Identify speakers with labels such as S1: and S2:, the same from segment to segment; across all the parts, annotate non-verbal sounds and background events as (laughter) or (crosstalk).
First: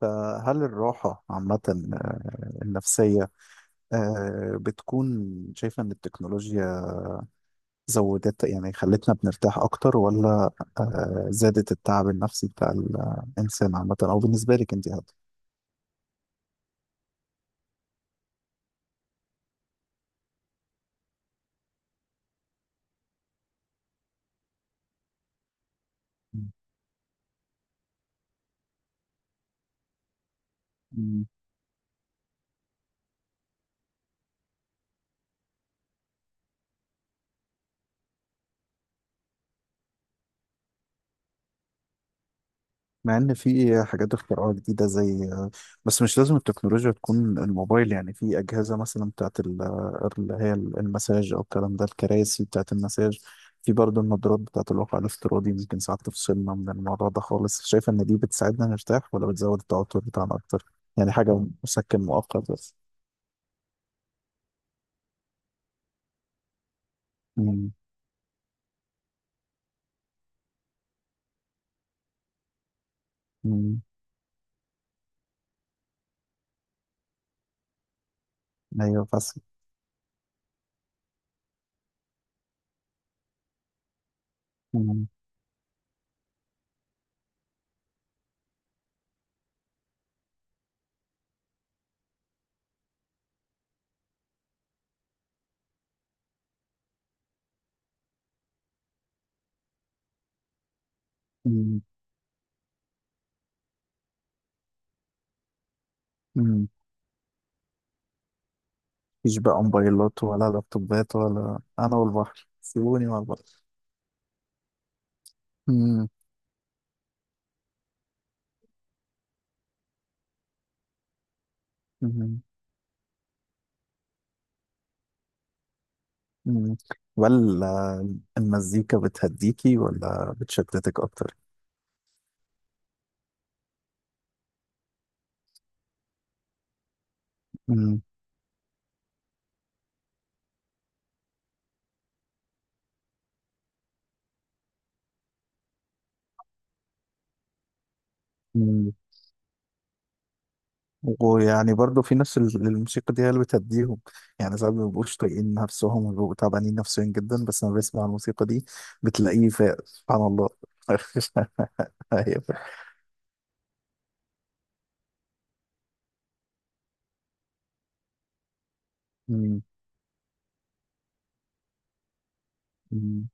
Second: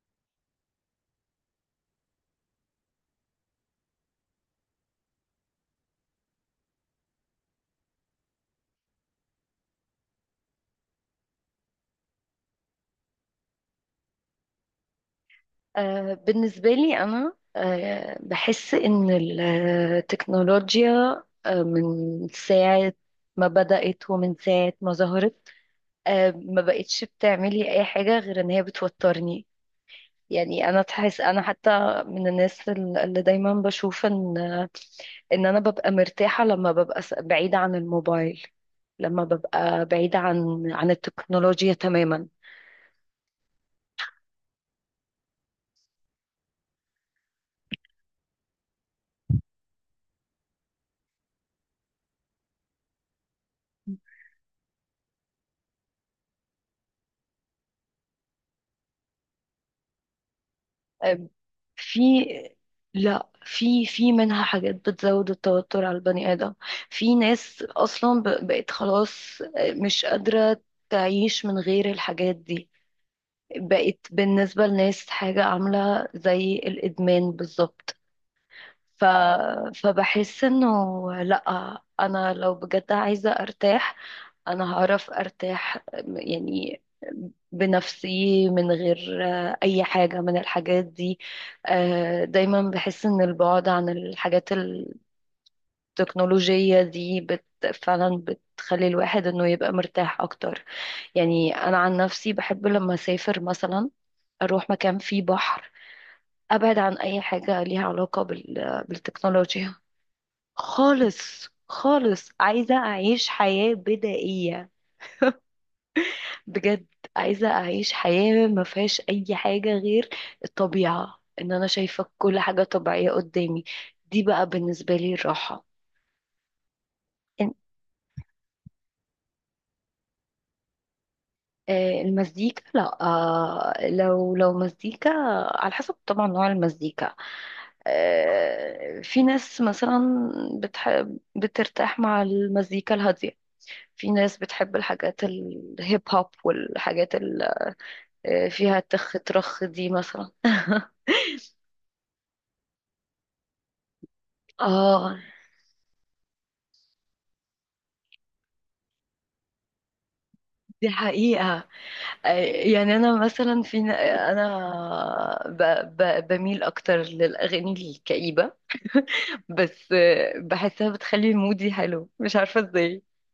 S1: فهل الراحة عامة آه، النفسية بتكون شايفة إن التكنولوجيا زودت يعني خلتنا بنرتاح أكتر ولا زادت التعب النفسي بتاع الإنسان عامة أو بالنسبة لك أنت
S2: بالنسبة لي أنا بحس إن التكنولوجيا من ساعة ما بدأت ومن ساعة ما ظهرت
S1: هذا؟
S2: ما بقتش بتعملي أي حاجة غير إن هي بتوترني. يعني أنا تحس أنا حتى من الناس اللي دايما بشوف إن أنا ببقى مرتاحة لما ببقى بعيدة عن الموبايل، لما ببقى بعيدة عن التكنولوجيا تماما.
S1: مع ان في حاجات اختراعات جديده زي بس مش لازم التكنولوجيا تكون الموبايل، يعني في اجهزه مثلا بتاعت اللي هي المساج او الكلام ده الكراسي بتاعت المساج. في برضه النظارات بتاعت الواقع الافتراضي، ممكن ساعات تفصلنا من الموضوع ده خالص. شايف ان دي بتساعدنا نرتاح ولا بتزود التوتر بتاعنا اكتر؟ يعني
S2: آه،
S1: حاجه
S2: في
S1: مسكن مؤقت بس.
S2: لا، في منها حاجات بتزود التوتر على البني آدم. في ناس
S1: مم.
S2: أصلا بقت خلاص مش قادرة تعيش من غير الحاجات دي.
S1: مم.
S2: بقت بالنسبة لناس حاجة عاملة زي الإدمان بالظبط. ف...
S1: ايوه بس.
S2: فبحس إنه لأ، أنا لو بجد عايزة أرتاح انا
S1: مم.
S2: هعرف ارتاح يعني بنفسي من غير اي حاجة من الحاجات دي. دايما بحس ان البعد عن الحاجات التكنولوجية دي فعلا بتخلي الواحد انه يبقى مرتاح اكتر. يعني انا
S1: مم.
S2: عن نفسي بحب لما اسافر مثلا اروح مكان فيه بحر،
S1: مم.
S2: ابعد عن اي حاجة ليها علاقة
S1: مفيش بقى
S2: بالتكنولوجيا.
S1: موبايلات ولا لابتوبات،
S2: خالص
S1: ولا انا
S2: خالص
S1: والبحر
S2: عايزة
S1: سيبوني مع
S2: اعيش
S1: البحر.
S2: حياة بدائية
S1: مم.
S2: بجد. عايزة أعيش حياة ما فيهاش أي حاجة غير الطبيعة، إن أنا شايفة كل
S1: مم.
S2: حاجة طبيعية قدامي. دي بقى بالنسبة لي الراحة.
S1: مم.
S2: إن-
S1: ولا المزيكا بتهديكي ولا بتشتتك اكتر؟
S2: المزيكا، لا، لو مزيكا على حسب طبعا نوع المزيكا.
S1: مم.
S2: في ناس مثلا بتحب بترتاح مع المزيكا الهادية، في ناس بتحب الحاجات الهيب هوب والحاجات اللي فيها
S1: مم.
S2: تخ ترخ دي مثلا.
S1: ويعني برضو في ناس الموسيقى دي هي اللي بتهديهم. يعني ساعات ما
S2: اه،
S1: بيبقوش طايقين نفسهم وبيبقوا تعبانين نفسيا جدا، بس لما بيسمع الموسيقى دي بتلاقيه فاق سبحان الله.
S2: دي
S1: (laughs)
S2: حقيقة.
S1: أيوة.
S2: يعني انا مثلا انا بميل اكتر للاغاني الكئيبه.
S1: مم.
S2: بس بحسها بتخلي مودي حلو مش عارفه ازاي،
S1: مم.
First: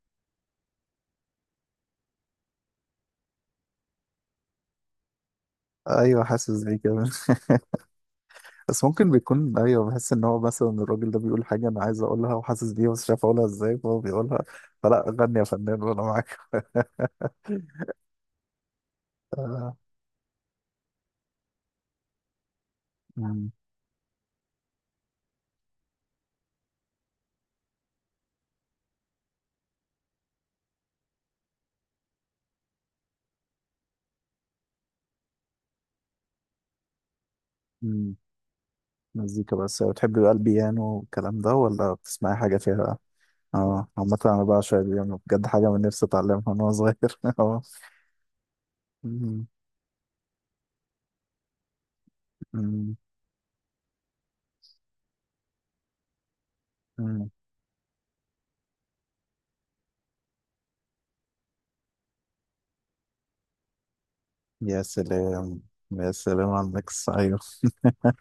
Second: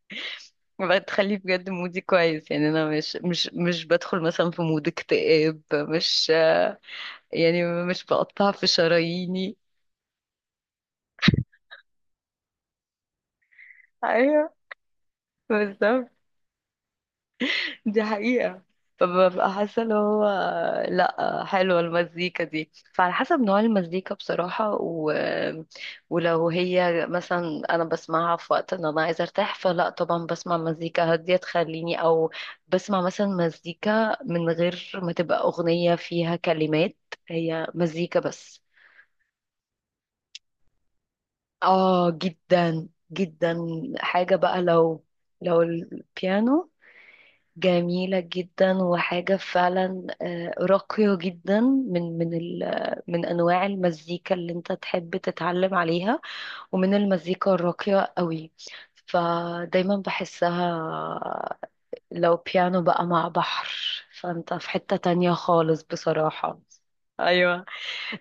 S2: بتخلي بجد مودي كويس. يعني انا مش بدخل مثلا في مود اكتئاب،
S1: ايوه
S2: مش
S1: حاسس بيه كمان.
S2: يعني مش بقطع في
S1: بس ممكن
S2: شراييني.
S1: بيكون، ايوه بحس ان هو مثلا الراجل ده بيقول حاجه انا عايز اقولها وحاسس بيها بس مش عارف اقولها ازاي، فهو بيقولها.
S2: ايوه
S1: فلا غني يا فنان وانا
S2: بالظبط،
S1: معاك.
S2: دي حقيقة. فببقى
S1: آه.
S2: حاسة اللي هو لأ حلوة المزيكا دي، فعلى حسب
S1: مم.
S2: نوع المزيكا بصراحة. ولو هي مثلا أنا بسمعها في وقت إن أنا عايزة أرتاح فلأ طبعا بسمع مزيكا هادية تخليني بسمع مثلا مزيكا من غير ما تبقى أغنية فيها كلمات، هي
S1: مم.
S2: مزيكا بس.
S1: مزيكا بس. بتحبي بقى البيانو والكلام ده ولا
S2: آه
S1: بتسمعي حاجة فيها
S2: جدا
S1: بقى؟
S2: جدا.
S1: اه، عامة
S2: حاجة
S1: أنا
S2: بقى
S1: بعشق
S2: لو
S1: البيانو بجد،
S2: لو
S1: حاجة من نفسي أتعلمها من
S2: البيانو
S1: وأنا صغير. (laughs) اه.
S2: جميلة جدا، وحاجة
S1: أمم،
S2: فعلا راقية جدا،
S1: أمم،
S2: من أنواع المزيكا اللي أنت تحب تتعلم عليها، ومن
S1: أمم.
S2: المزيكا الراقية قوي. فدايما بحسها لو بيانو بقى مع بحر فأنت في
S1: يا
S2: حتة تانية
S1: سلام،
S2: خالص
S1: يا سلام
S2: بصراحة.
S1: على الميكس. أيوه
S2: أيوة.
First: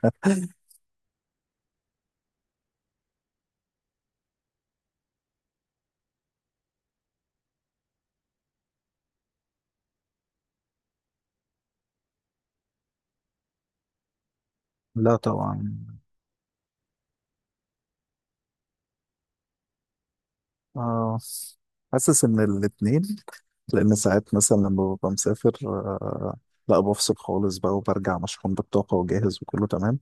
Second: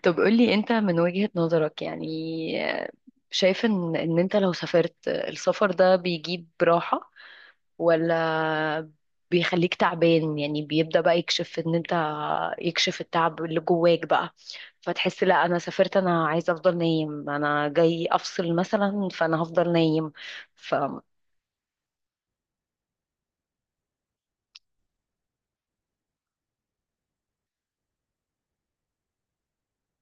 S2: طب قولي أنت من وجهة نظرك يعني، آه، شايف إن أنت لو سافرت السفر ده بيجيب راحة ولا بيخليك تعبان؟ يعني بيبدأ بقى يكشف ان انت يكشف التعب اللي جواك بقى،
S1: لا
S2: فتحس لا انا
S1: طبعا.
S2: سافرت انا عايزة افضل نايم، انا جاي افصل مثلا فانا هفضل نايم. ف
S1: اه، حاسس إن الاتنين. لأن ساعات مثلا لما ببقى مسافر لا بفصل خالص بقى وبرجع مشحون بالطاقة وجاهز وكله تمام.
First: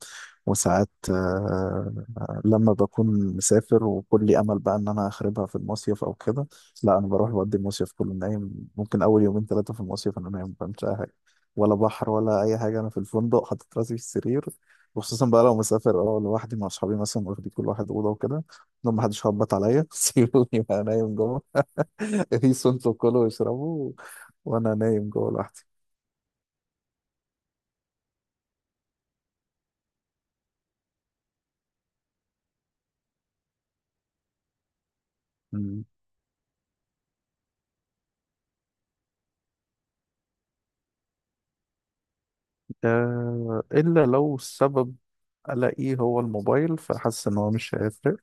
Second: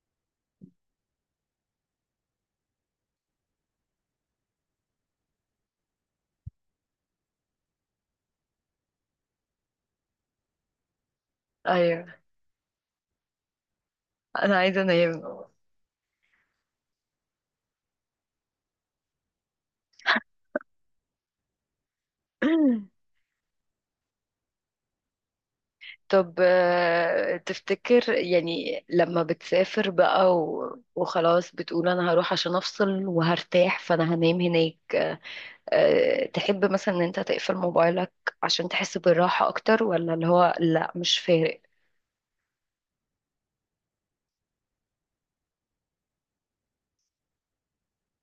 S1: وساعات لما بكون مسافر وكل امل بقى ان انا اخربها في المصيف او كده، لا انا بروح بقضي المصيف كله نايم. ممكن اول يومين ثلاثه في المصيف انا نايم ما بعملش اي حاجه، ولا
S2: ايوه،
S1: بحر ولا اي حاجه. انا في الفندق حاطط راسي في السرير.
S2: انا عايزة
S1: وخصوصا بقى
S2: انام.
S1: لو مسافر اه لوحدي مع اصحابي مثلا واخدين كل واحد اوضه وكده، لو ما حدش خبط عليا (laughs) سيبوني بقى نايم جوه. (laughs) قيسوا انتوا
S2: (clears throat)
S1: كلوا واشربوا وانا نايم جوه لوحدي.
S2: طب تفتكر يعني لما بتسافر بقى وخلاص بتقول انا هروح عشان افصل وهرتاح فانا هنام هناك،
S1: مم.
S2: تحب مثلا ان انت تقفل موبايلك عشان تحس بالراحة اكتر، ولا اللي هو لا مش فارق؟
S1: إلا لو السبب ألاقيه هو الموبايل فحاسس إن هو مش هيفرق.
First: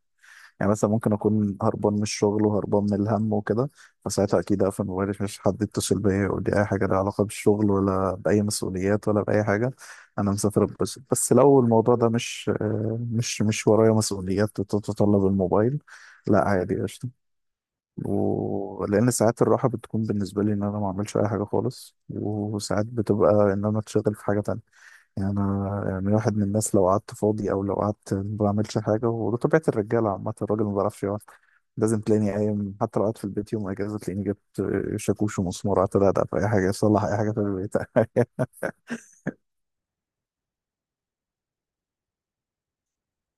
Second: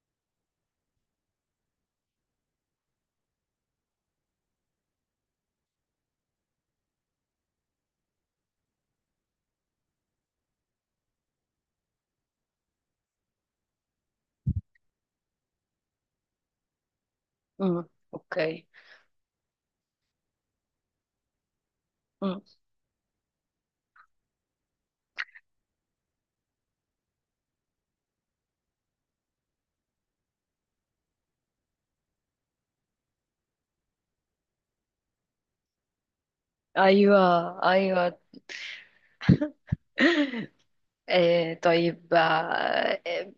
S1: يعني مثلا ممكن اكون هربان من الشغل وهربان من الهم وكده، فساعتها اكيد اقفل موبايلي مش حد يتصل بيا يقول لي اي حاجه لها علاقه بالشغل ولا باي مسؤوليات ولا باي حاجه. انا مسافر اتبسط. بس لو الموضوع ده مش ورايا مسؤوليات تتطلب الموبايل، لا عادي قشطه.
S2: امم اوكي.
S1: ولان ساعات الراحه بتكون بالنسبه لي ان انا ما اعملش اي حاجه خالص،
S2: امم
S1: وساعات بتبقى ان انا اتشغل في حاجه تانية. يعني أنا، يعني واحد من الناس لو قعدت فاضي أو لو قعدت ما بعملش حاجة، وده طبيعة الرجالة عامة، الراجل ما بيعرفش يقعد. لازم تلاقيني قايم، حتى لو قعدت في البيت يوم أجازة تلاقيني جبت شاكوش ومسمار قعدت أدقدق في أي حاجة أصلح أي
S2: ايوه،
S1: حاجة في البيت.
S2: ايوه.
S1: (laughs)
S2: طيب.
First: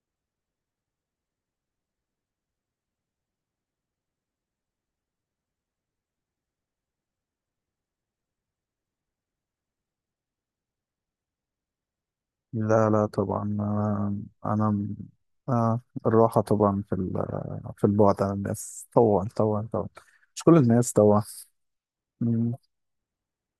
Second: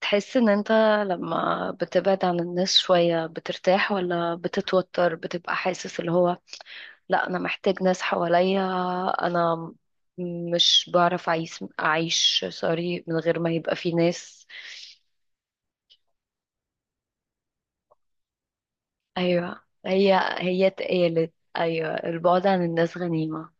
S2: بتحس ان انت لما بتبعد عن الناس شوية بترتاح ولا بتتوتر؟ بتبقى حاسس اللي هو لا انا محتاج ناس حواليا، انا مش بعرف اعيش
S1: لا
S2: سوري
S1: لا
S2: من غير
S1: طبعا.
S2: ما يبقى في
S1: أنا
S2: ناس؟
S1: أنا آه الراحة طبعا في في البعد عن الناس، طبعا
S2: ايوه،
S1: طبعا طبعا.
S2: هي،
S1: مش كل
S2: هي
S1: الناس
S2: اتقالت ايوه البعد
S1: طبعا.
S2: عن الناس غنيمة.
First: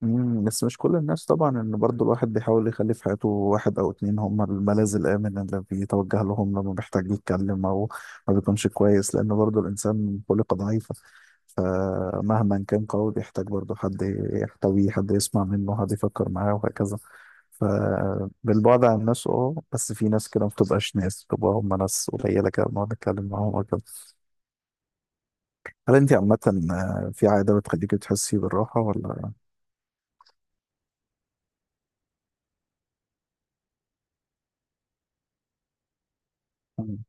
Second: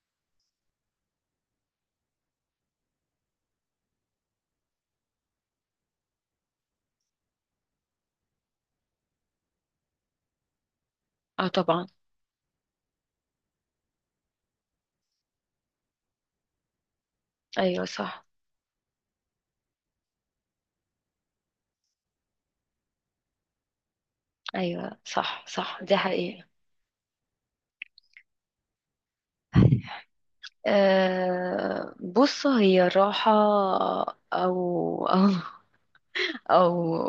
S1: مم، بس مش كل الناس طبعا، ان برضو الواحد بيحاول يخلي في حياته واحد او اتنين هم الملاذ الامن اللي بيتوجه لهم لما بيحتاج يتكلم او ما بيكونش كويس، لان برضو الانسان خلقه ضعيفة.
S2: اه طبعا.
S1: فمهما كان قوي بيحتاج برضو حد يحتويه، حد يسمع منه، حد يفكر معاه وهكذا.
S2: ايوه صح،
S1: فبالبعد عن الناس اه، بس في ناس كده ما بتبقاش ناس، بتبقى هم ناس قليلة كده بنقعد نتكلم معاهم وكده.
S2: ايوه صح صح،
S1: هل
S2: دي
S1: انت عامة
S2: حقيقة.
S1: في عادة بتخليكي تحسي بالراحة ولا؟
S2: أه بص، هي الراحة، او او او
S1: مم.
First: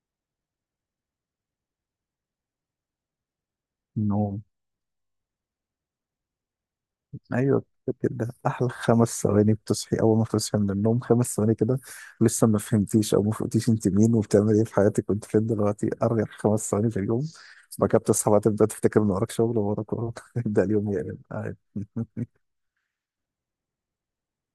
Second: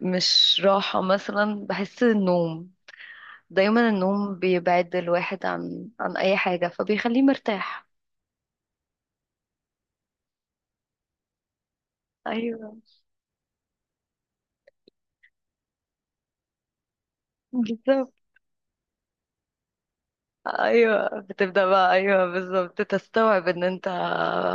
S2: مش راحة، مثلا بحس النوم. دايما النوم
S1: نوم،
S2: بيبعد الواحد عن اي حاجة فبيخليه
S1: ايوه.
S2: مرتاح.
S1: كده احلى خمس ثواني بتصحي اول ما تصحي من النوم، خمس ثواني كده لسه ما
S2: ايوه
S1: فهمتيش او ما فهمتيش انت مين وبتعمل ايه في حياتك وانت فين دلوقتي. ارجع خمس ثواني في اليوم. بعد كده
S2: بالظبط.
S1: بتصحى بقى تبدا تفتكر ان وراك شغل وراك وراك (laughs) يبدا اليوم يقلب
S2: ايوه
S1: عادي.
S2: بتبدأ بقى، ايوه
S1: (laughs)
S2: بالظبط، تستوعب ان انت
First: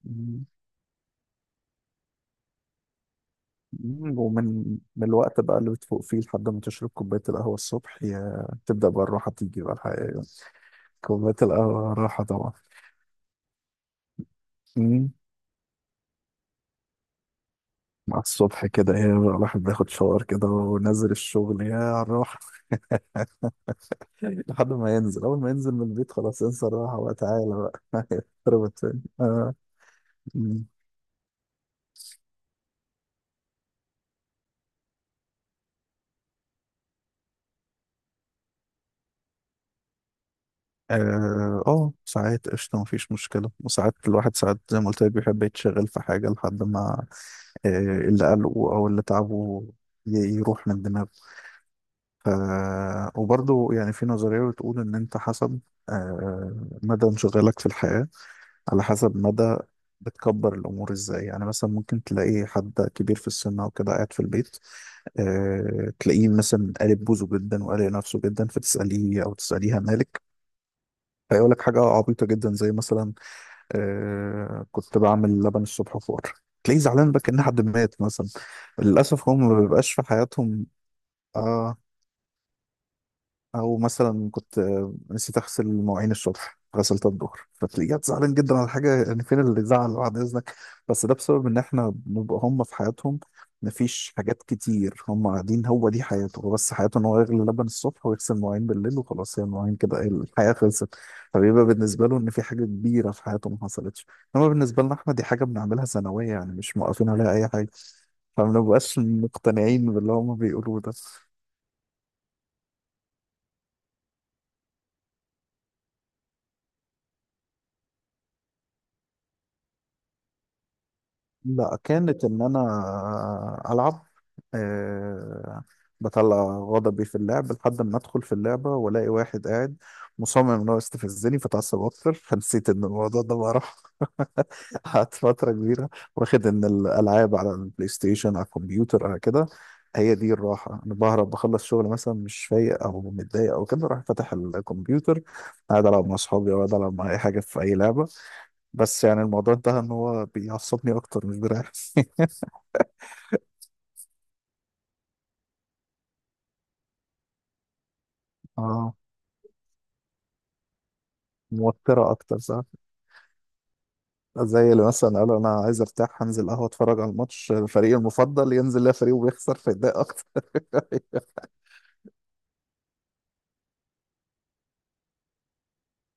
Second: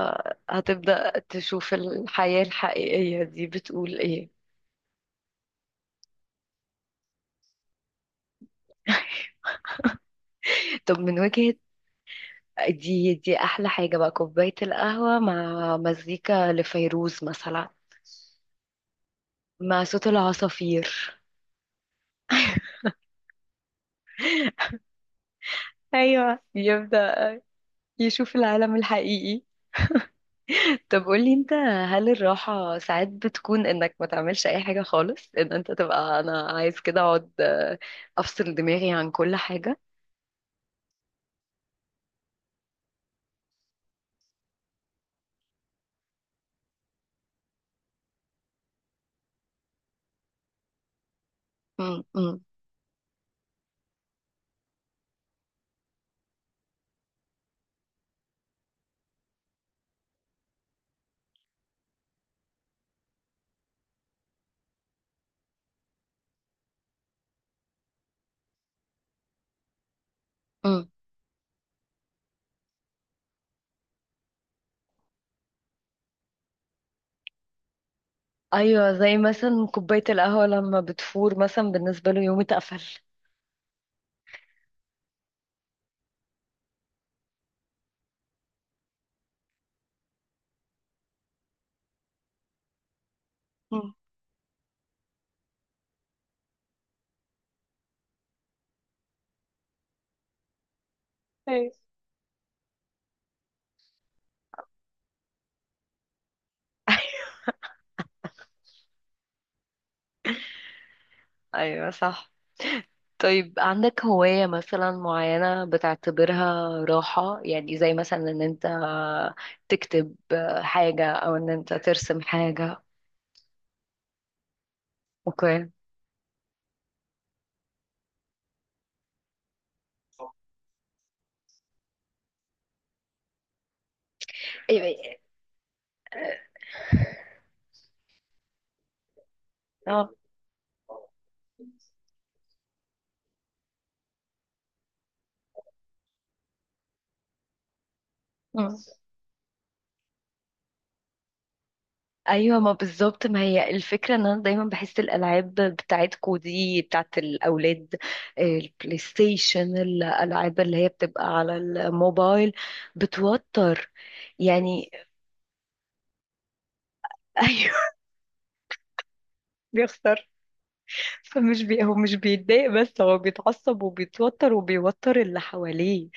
S1: مم.
S2: هتبدأ تشوف الحياة الحقيقية دي بتقول ايه.
S1: ومن الوقت بقى اللي بتفوق فيه لحد ما تشرب كوبايه القهوه الصبح، يا تبدا بقى الراحه
S2: (laughs)
S1: تيجي بقى الحقيقه.
S2: طب من
S1: كوبايه
S2: وجهة.
S1: القهوه الراحه طبعا.
S2: دي احلى حاجة بقى، كوباية
S1: مم.
S2: القهوة مع مزيكا لفيروز مثلا.
S1: مع الصبح كده ايه، بقى الواحد
S2: مع
S1: بياخد
S2: صوت
S1: شاور كده ونازل
S2: العصافير.
S1: الشغل، يا الراحه. لحد ما ينزل اول ما ينزل من البيت
S2: ايوه
S1: خلاص انسى الراحه بقى،
S2: يبدأ
S1: تعالى بقى (laughs)
S2: يشوف العالم
S1: اتربط تاني
S2: الحقيقي.
S1: اه. م.
S2: طب قولي انت، هل الراحة ساعات بتكون انك ما تعملش اي حاجة خالص، ان انت تبقى انا عايز كده اقعد افصل دماغي عن كل حاجة؟
S1: اه ساعات قشطه مفيش مشكله. وساعات الواحد ساعات زي ما قلت لك بيحب يتشغل في حاجه لحد ما آه، اللي قلقه او اللي تعبه ي- يروح من دماغه.
S2: مم.
S1: ف...
S2: مم.
S1: وبرضه يعني في نظريه بتقول ان انت حسب آه، مدى انشغالك في الحياه، على حسب مدى بتكبر الامور ازاي. يعني مثلا ممكن تلاقي حد كبير في السن او كده قاعد في البيت تلاقيه مثلا قالب بوزه جدا وقالق نفسه جدا، فتسأليه أو تسأليها مالك،
S2: مم.
S1: فيقول لك حاجة عبيطة جدا زي مثلا كنت بعمل لبن الصبح فور. تلاقيه زعلان بقى كأن حد مات مثلا.
S2: ايوه، زي
S1: للأسف هم ما
S2: مثلا
S1: بيبقاش في
S2: كوبايه القهوه
S1: حياتهم
S2: لما بتفور مثلا
S1: اه،
S2: بالنسبه له يوم اتقفل.
S1: او مثلا كنت نسيت اغسل مواعين الصبح غسلتها الظهر، فتلاقيها زعلان جدا على حاجه. يعني فين اللي زعل بعد اذنك؟ بس ده بسبب ان احنا بنبقى هم في حياتهم،
S2: مم.
S1: مفيش حاجات كتير هم قاعدين، هو دي حياته هو، بس حياته ان هو يغلي لبن الصبح ويغسل مواعين بالليل وخلاص. هي المواعين كده إيه، الحياه خلصت. فبيبقى
S2: أيوة.
S1: بالنسبه له ان في حاجه كبيره في حياته ما حصلتش. انما بالنسبه لنا احنا دي حاجه بنعملها سنويه، يعني مش موقفين عليها
S2: (laughs)
S1: اي حاجه. فما بنبقاش مقتنعين باللي هم بيقولوه ده.
S2: ايوه صح. طيب عندك هوايه مثلا معينه بتعتبرها راحه؟ يعني زي مثلا ان انت تكتب حاجه، او ان انت
S1: لا
S2: ترسم
S1: كانت ان
S2: حاجه؟
S1: انا العب. أه
S2: اوكي.
S1: بطلع غضبي في اللعب، لحد ما ادخل في اللعبه والاقي واحد قاعد مصمم ان هو يستفزني فتعصب اكتر (laughs) فنسيت ان الموضوع ده بقى. (laughs)
S2: أيوة.
S1: قعدت فتره كبيره واخد ان الالعاب على البلاي ستيشن على الكمبيوتر على كده.
S2: اه.
S1: هي دي الراحه، انا بهرب بخلص شغل مثلا مش فايق او متضايق او كده، اروح فاتح الكمبيوتر قاعد العب مع اصحابي او قاعد العب مع اي حاجه في اي لعبه. بس يعني الموضوع انتهى ان هو بيعصبني اكتر مش بيريحني. (laughs)
S2: ايوه، ما بالظبط، ما هي الفكره ان انا دايما بحس الالعاب بتاعتكو دي بتاعت الاولاد،
S1: اه
S2: البلاي ستيشن، الالعاب اللي هي بتبقى على
S1: موترة اكتر
S2: الموبايل،
S1: صح.
S2: بتوتر
S1: زي اللي
S2: يعني.
S1: مثلا قالوا انا عايز ارتاح هنزل قهوة اتفرج على
S2: (laughs)
S1: الماتش
S2: ايوه،
S1: فريقي المفضل، ينزل لا فريقه بيخسر فيتضايق اكتر.
S2: بيخسر.
S1: (laughs)
S2: فمش هو مش بيتضايق بس، هو بيتعصب وبيتوتر وبيوتر اللي حواليه،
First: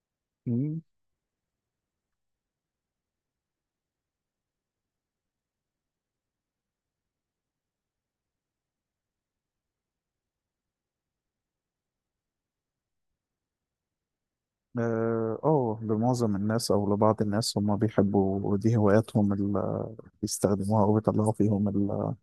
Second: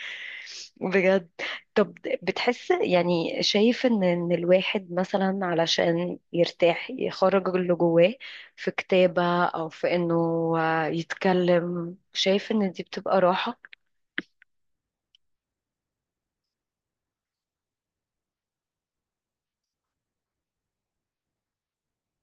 S1: مم.
S2: بجد. طب، بتحس يعني، شايف ان الواحد مثلا علشان يرتاح يخرج اللي جواه في كتابة او في انه يتكلم، شايف ان دي بتبقى راحة؟
S1: اه لمعظم الناس او لبعض الناس هم بيحبوا دي هواياتهم اللي بيستخدموها وبيطلعوا فيهم